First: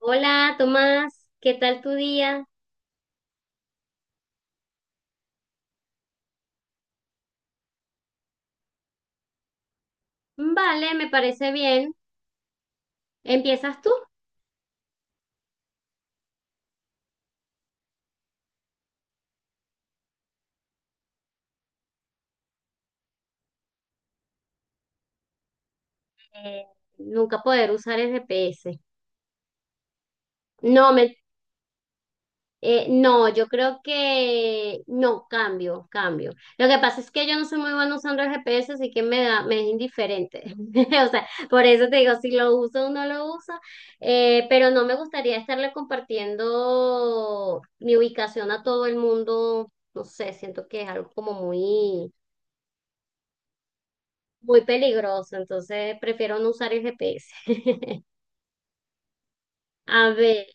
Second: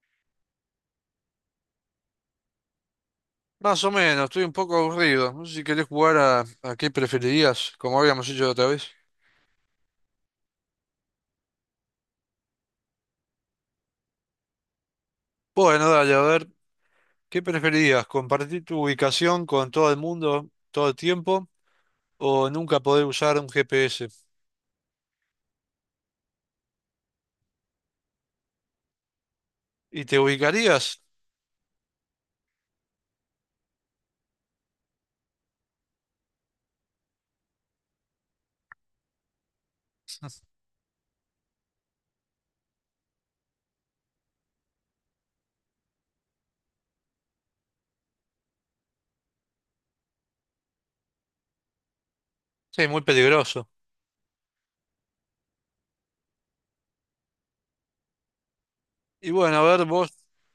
Hola, Tomás, ¿qué tal tu día? Más o menos, estoy un poco aburrido. No sé si querés jugar a qué preferirías, como habíamos hecho la otra vez. Vale, me parece bien. ¿Empiezas tú? Bueno, dale, a ver, ¿qué preferirías? ¿Compartir tu ubicación con todo el mundo todo el tiempo o nunca poder usar un GPS? Eh, Nunca poder usar el GPS. ¿Y te No, ubicarías? me, no, yo creo que no, cambio, cambio. Lo que pasa es que yo no soy muy buena usando el GPS, así que me es indiferente. O sea, por eso te digo, si lo uso o no lo uso. Pero no me gustaría estarle compartiendo mi ubicación a todo el mundo. No sé, siento que es algo como muy Sí, muy peligroso. muy peligroso, entonces prefiero no usar el GPS. Y bueno, a ver, A vos, ver,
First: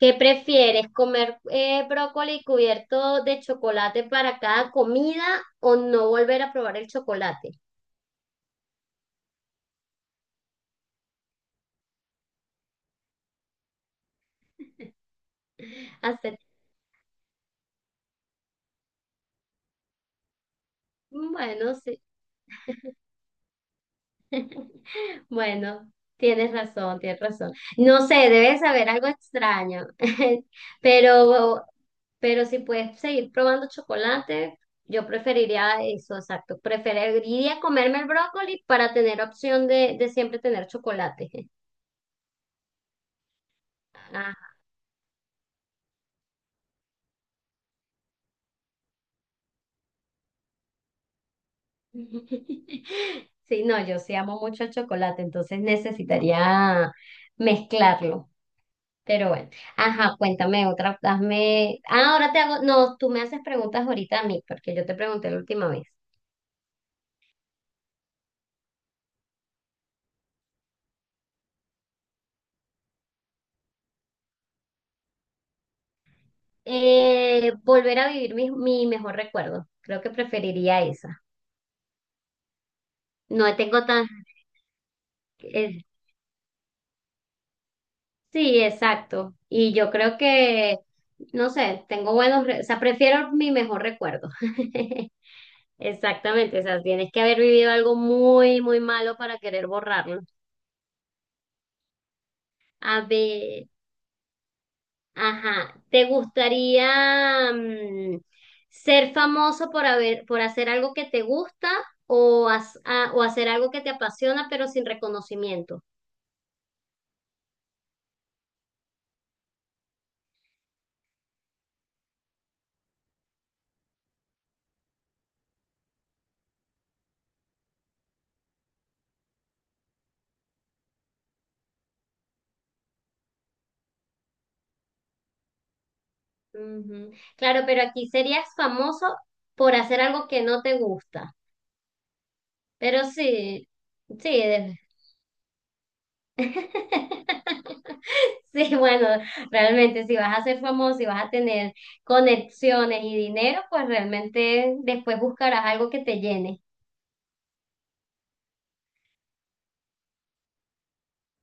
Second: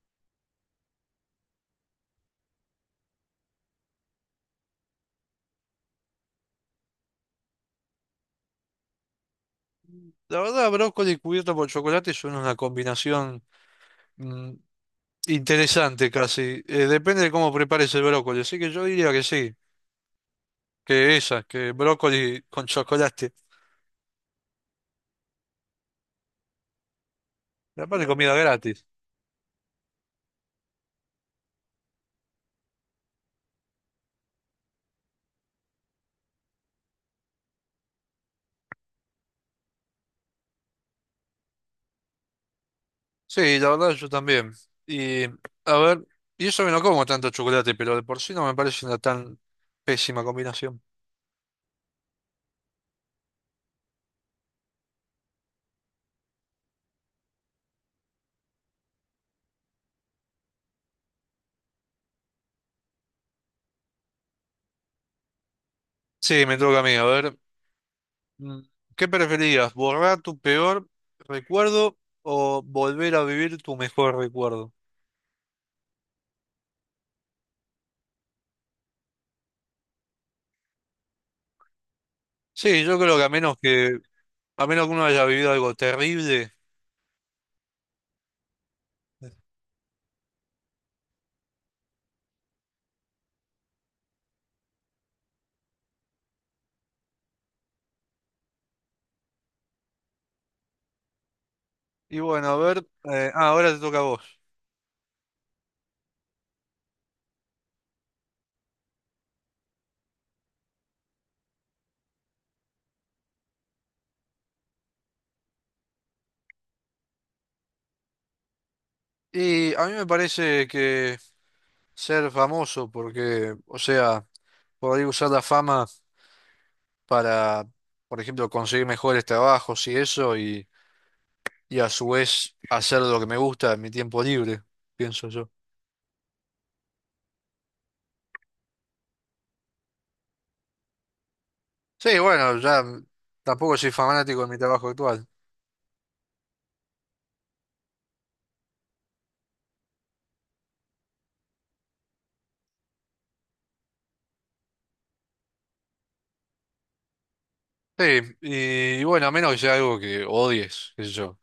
¿qué prefieres? ¿Comer brócoli cubierto de chocolate para cada comida o no volver a probar el chocolate? la verdad, brócoli cubierto por chocolate son una combinación mm, interesante Hacer, casi. Depende de cómo prepares el brócoli, así que yo diría que sí, que bueno, sí. brócoli con chocolate. Bueno, tienes razón, tienes razón. La parte No sé, comida debes gratis. saber algo extraño. pero, pero si puedes seguir probando chocolate, yo preferiría eso, exacto. Preferiría comerme el brócoli para tener opción de siempre tener chocolate. Sí, la verdad yo también. Ah. Y a ver, y eso que no como tanto chocolate, pero de por sí no me parece una tan pésima combinación. Sí, no, yo sí amo mucho el chocolate, entonces necesitaría mezclarlo. Pero bueno, ajá, cuéntame otra, hazme, ah, ahora te hago, no, tú me haces preguntas ahorita a mí, porque yo te pregunté la última vez. Sí, me toca a mí. A ver, mm, ¿qué preferirías? ¿Borrar tu peor recuerdo o volver a vivir tu mejor recuerdo? Volver a vivir mi mejor recuerdo, creo que preferiría esa. Sí, yo creo que No tengo tan, a menos que uno haya vivido algo eh, terrible. sí, exacto, y yo creo no sé, tengo o sea, prefiero mi mejor recuerdo. Exactamente, o sea, tienes que haber vivido algo muy, muy malo para querer borrarlo. Y bueno, a ver, A ver. ahora te toca a vos. Ajá, ¿te gustaría ser famoso por por hacer algo que te gusta o hacer algo que te apasiona pero sin reconocimiento? Y a mí me parece que ser famoso, porque, o sea, por ahí usar la fama para, por ejemplo, conseguir mejores trabajos y eso, y a su vez hacer lo que me gusta en mi tiempo libre, pienso yo. Ujú. Claro, pero aquí serías famoso por hacer algo que no te gusta. Sí, bueno, ya Pero sí, tampoco soy sí, fanático de mi de- trabajo actual. sí, bueno, realmente si vas a ser famoso y vas a tener conexiones y dinero, pues realmente después buscarás algo que te llene. Sí, y bueno, a menos que sea algo que odies, qué sé yo,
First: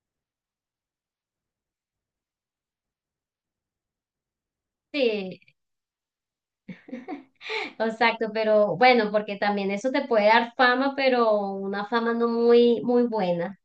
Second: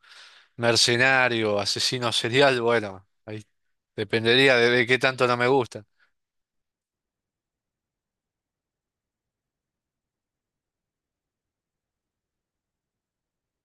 mercenario, asesino serial, bueno, ahí dependería de qué tanto no Sí. me gusta, Exacto, pero bueno, porque también eso te puede dar fama, pero una fama no muy, muy buena.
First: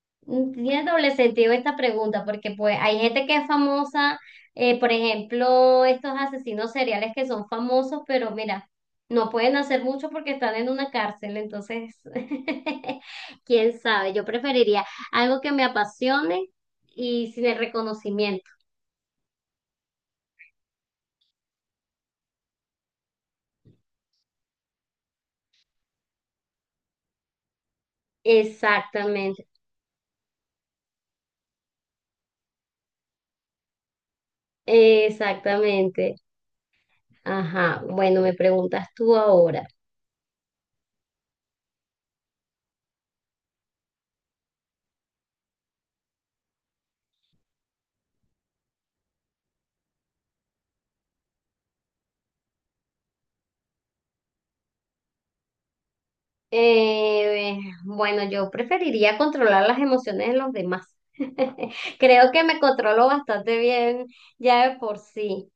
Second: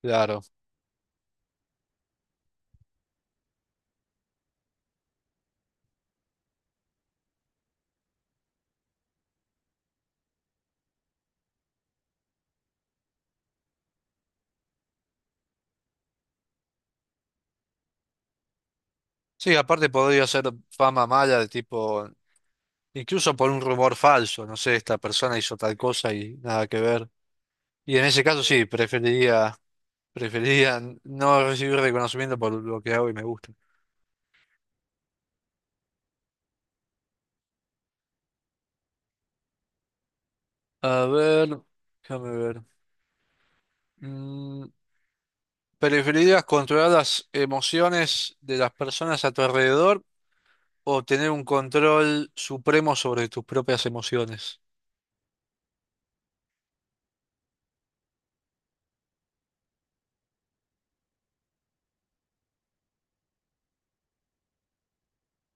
claro. Mm, tiene doble sentido esta pregunta, porque pues hay gente que es famosa, por ejemplo, estos asesinos seriales que son famosos, pero mira, no pueden hacer mucho porque están en una cárcel, entonces, quién sabe, yo preferiría algo que me apasione y sin el reconocimiento. Sí, aparte podría ser fama mala de tipo, incluso por un rumor falso, no sé, esta persona hizo tal cosa y nada que ver. Y en ese caso sí, Exactamente, preferiría no recibir reconocimiento por lo que hago y me gusta. exactamente. Ajá, bueno, me preguntas tú ahora. A ver, déjame ver. Mm, ¿Preferirías controlar las emociones de las personas a tu alrededor o tener un control supremo sobre tus propias emociones? Eh, bueno, yo preferiría controlar las emociones de los demás. Creo que me controlo bastante bien ya de por sí.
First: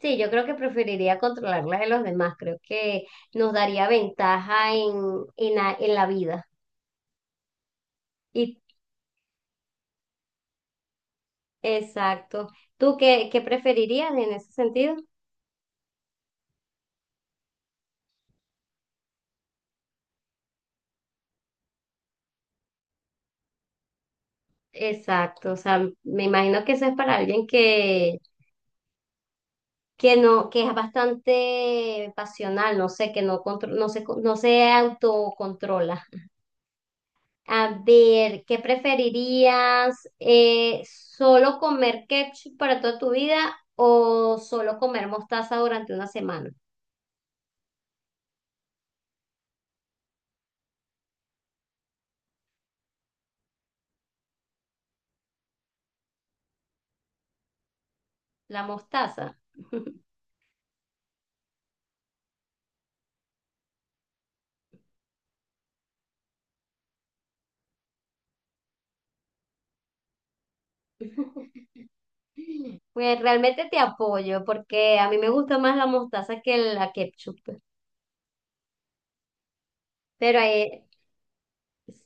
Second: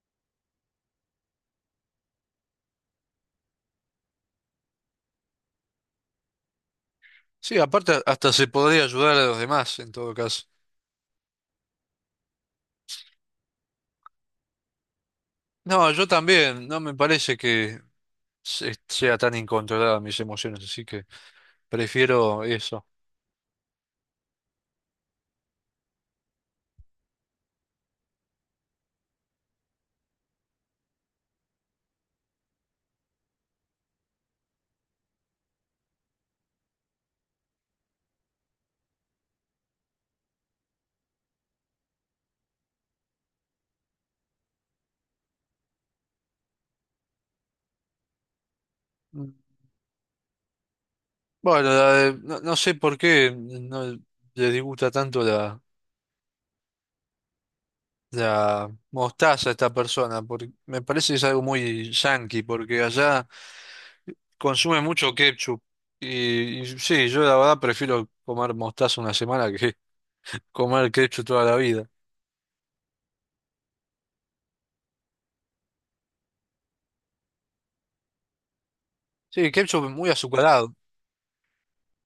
Sí, yo creo que preferiría controlar las de los demás. Creo que nos daría ventaja en la vida. Sí, aparte hasta se Y, podría ayudar a los demás en todo caso. exacto. ¿Tú qué preferirías en ese sentido? No, yo también, no me parece que sea tan incontrolada mis emociones, así que prefiero eso. Exacto. O sea, me imagino que eso es para alguien que no, que es bastante pasional, no sé, que no se autocontrola. A ver, ¿qué preferirías? ¿Solo comer ketchup para toda tu vida o solo comer mostaza durante una semana? Bueno, no, no sé por qué no le disgusta tanto La la mostaza. mostaza a esta persona, porque me parece que es algo muy yankee, porque allá consume mucho ketchup. Y sí, yo la verdad prefiero comer mostaza 1 semana que comer ketchup toda la vida. Pues realmente te apoyo porque a mí me gusta más la mostaza que la ketchup. Sí, ketchup muy Pero azucarado. hay,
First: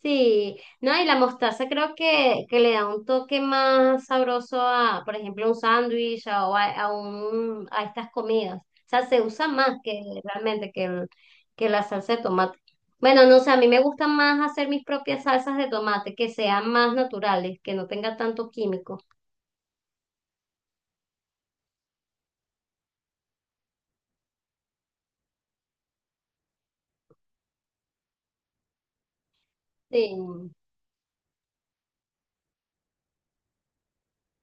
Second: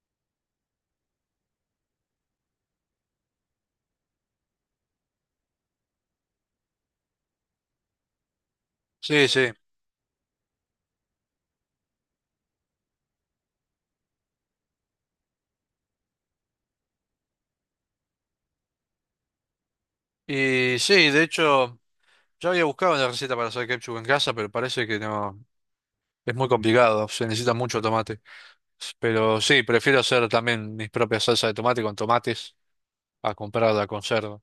Sí, no, y la mostaza creo que le da un toque más sabroso a, por ejemplo, un sándwich a- o a, a un, a estas comidas. O sea, se Sí, usa sí. más que realmente que la salsa de tomate. Bueno, no sé, a mí me gusta más hacer mis propias salsas de tomate, que sean más naturales, que no tenga tanto químico. Y sí, de hecho, yo había buscado una receta para hacer ketchup en casa, pero parece que no, es muy complicado, se necesita mucho tomate. Pero sí, Sí, prefiero hacer también mis propias salsas de tomate con tomates a comprar la conserva.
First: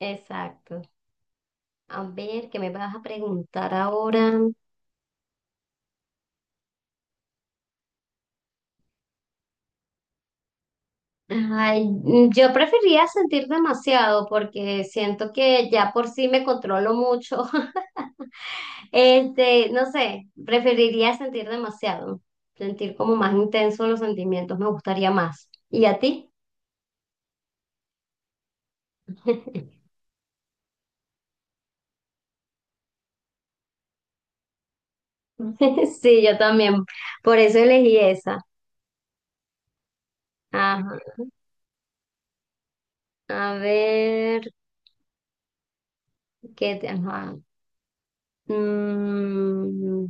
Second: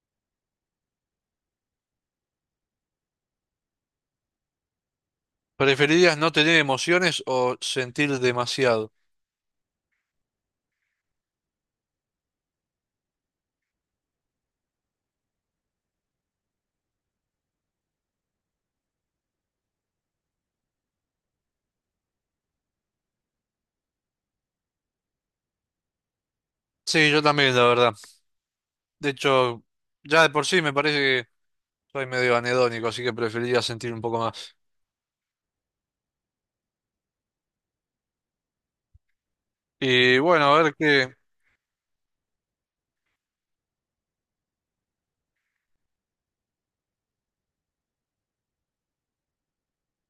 exacto. A ver, ¿qué me vas a preguntar ahora? ¿Preferirías no tener emociones o sentir demasiado? Ay, mm, yo preferiría sentir demasiado porque siento que ya por sí me controlo mucho. Este, no sé, preferiría sentir demasiado, sentir como más intenso los sentimientos, me gustaría más. ¿Y a ti? Sí, yo también, la verdad. De hecho, ya de por sí me parece que soy medio anedónico, así que preferiría sentir un poco más. Sí, yo también, por eso elegí esa. Y bueno, a ver Ajá. qué. A ver, ajá. Mm,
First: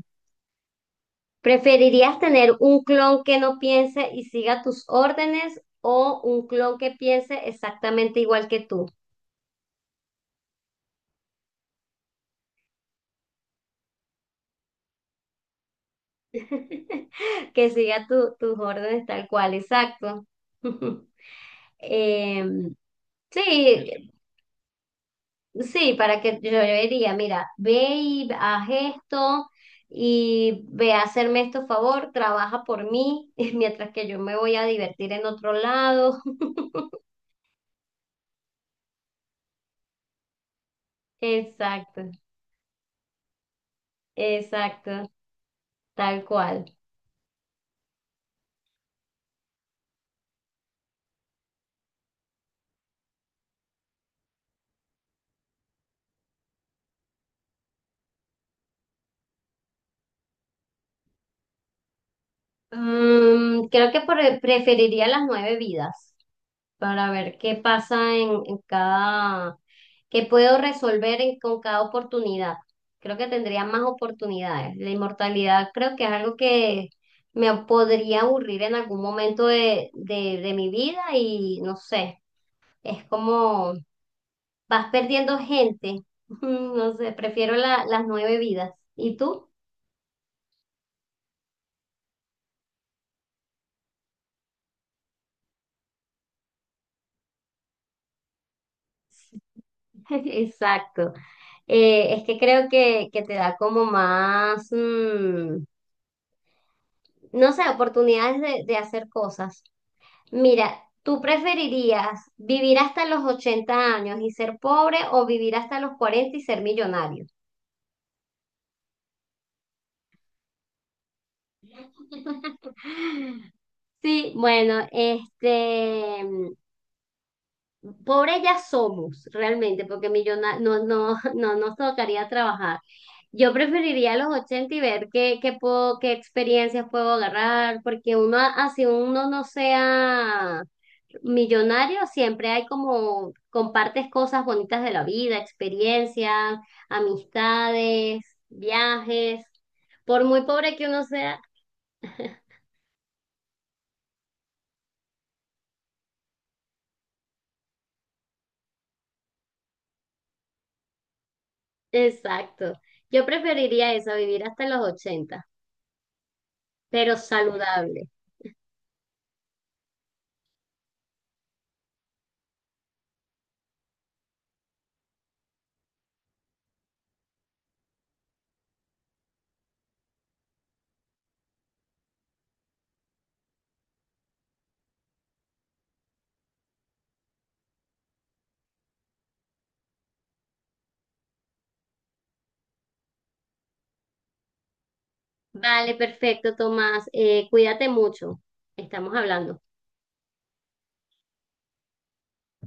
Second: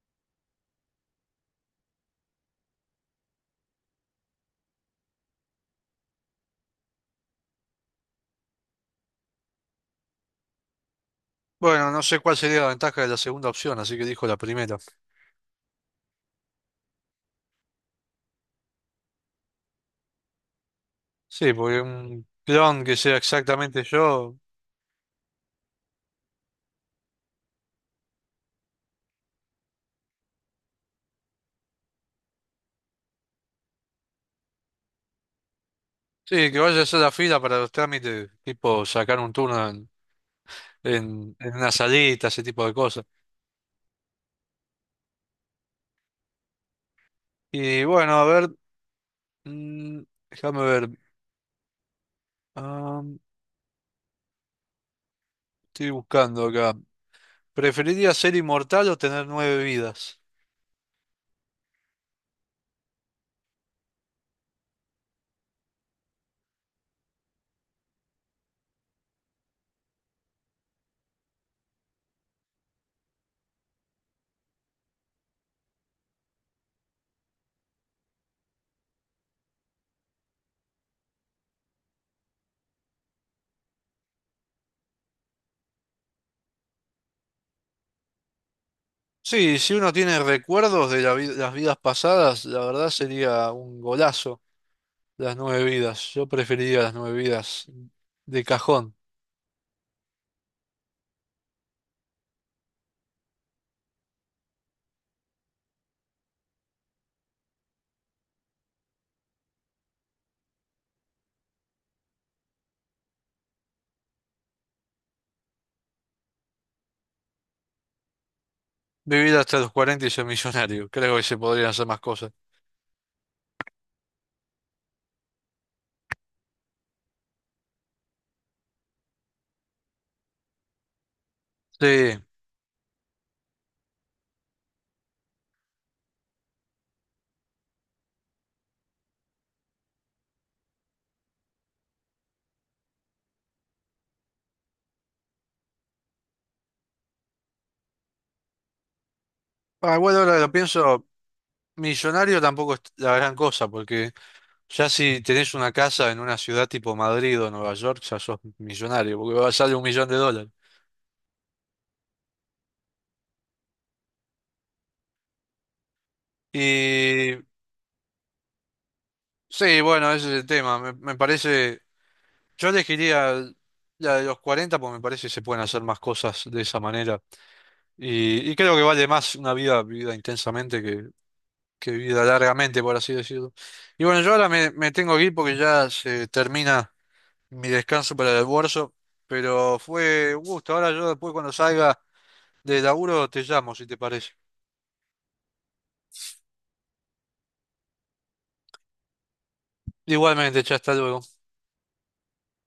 ¿preferirías tener un clon que no piense y siga tus órdenes o un clon que piense exactamente igual que tú? Bueno, no sé cuál sería la ventaja de la segunda opción, así que dijo la primera. Que siga tus órdenes tal cual, exacto. Sí, porque un Em, clon que sea exactamente Sí, yo. sí, para que yo le diría, mira, ve y haz esto y ve a hacerme esto favor, trabaja por mí, mientras que yo me voy a divertir en otro lado. Sí, que vaya a hacer la fila para los trámites, tipo sacar un turno en una Exacto, salita, ese tipo de cosas. exacto. Tal cual. Y bueno, a ver, mm, déjame ver. Ah, estoy buscando acá. ¿Preferiría ser inmortal o tener 9 vidas? Mm, creo que preferiría las 9 vidas para ver qué pasa en cada, qué puedo con cada oportunidad. Creo que tendría más oportunidades. La inmortalidad creo que es algo que me podría aburrir en algún momento de mi vida y no sé, es como vas perdiendo gente. No sé, prefiero las 9 vidas. ¿Y tú? Sí, si uno tiene recuerdos de las vidas pasadas, la verdad sería un golazo las 9 vidas. Yo preferiría las 9 vidas de cajón. Exacto. Es que creo que te da como más, mm, no sé, oportunidades de hacer cosas. Mira, ¿tú preferirías vivir hasta los 80 años y ser pobre o vivir hasta los 40 y ser millonario? Vivir hasta los 40 y ser millonario. Creo que se podrían hacer más cosas. Sí, bueno, este, mm, pobre ya somos realmente, porque no, no, no nos Sí. tocaría trabajar. Yo preferiría los 80 y ver qué puedo, qué experiencias puedo agarrar, porque uno, así uno no sea millonario, siempre hay como, compartes cosas bonitas de la vida, experiencias, amistades, viajes, Ah, bueno, por ahora muy lo pobre que uno pienso, sea. millonario tampoco es la gran cosa, porque ya si tenés una casa en una ciudad tipo Madrid o Nueva York, ya sos millonario, porque sale 1 millón de dólares. Exacto. Yo preferiría eso, vivir hasta los 80 pero Y saludable. sí, bueno, ese es el tema. Me parece, yo elegiría la de los 40 porque me parece que se pueden hacer más cosas de esa manera. Y creo que vale más una vida vivida intensamente que vida largamente, por así decirlo. Y bueno, yo ahora me tengo que ir porque ya se termina mi descanso para el almuerzo, pero fue un gusto. Ahora yo después cuando salga de laburo te llamo, si te parece. Vale, perfecto, Tomás. Cuídate mucho. Estamos hablando. Igualmente, ya hasta luego.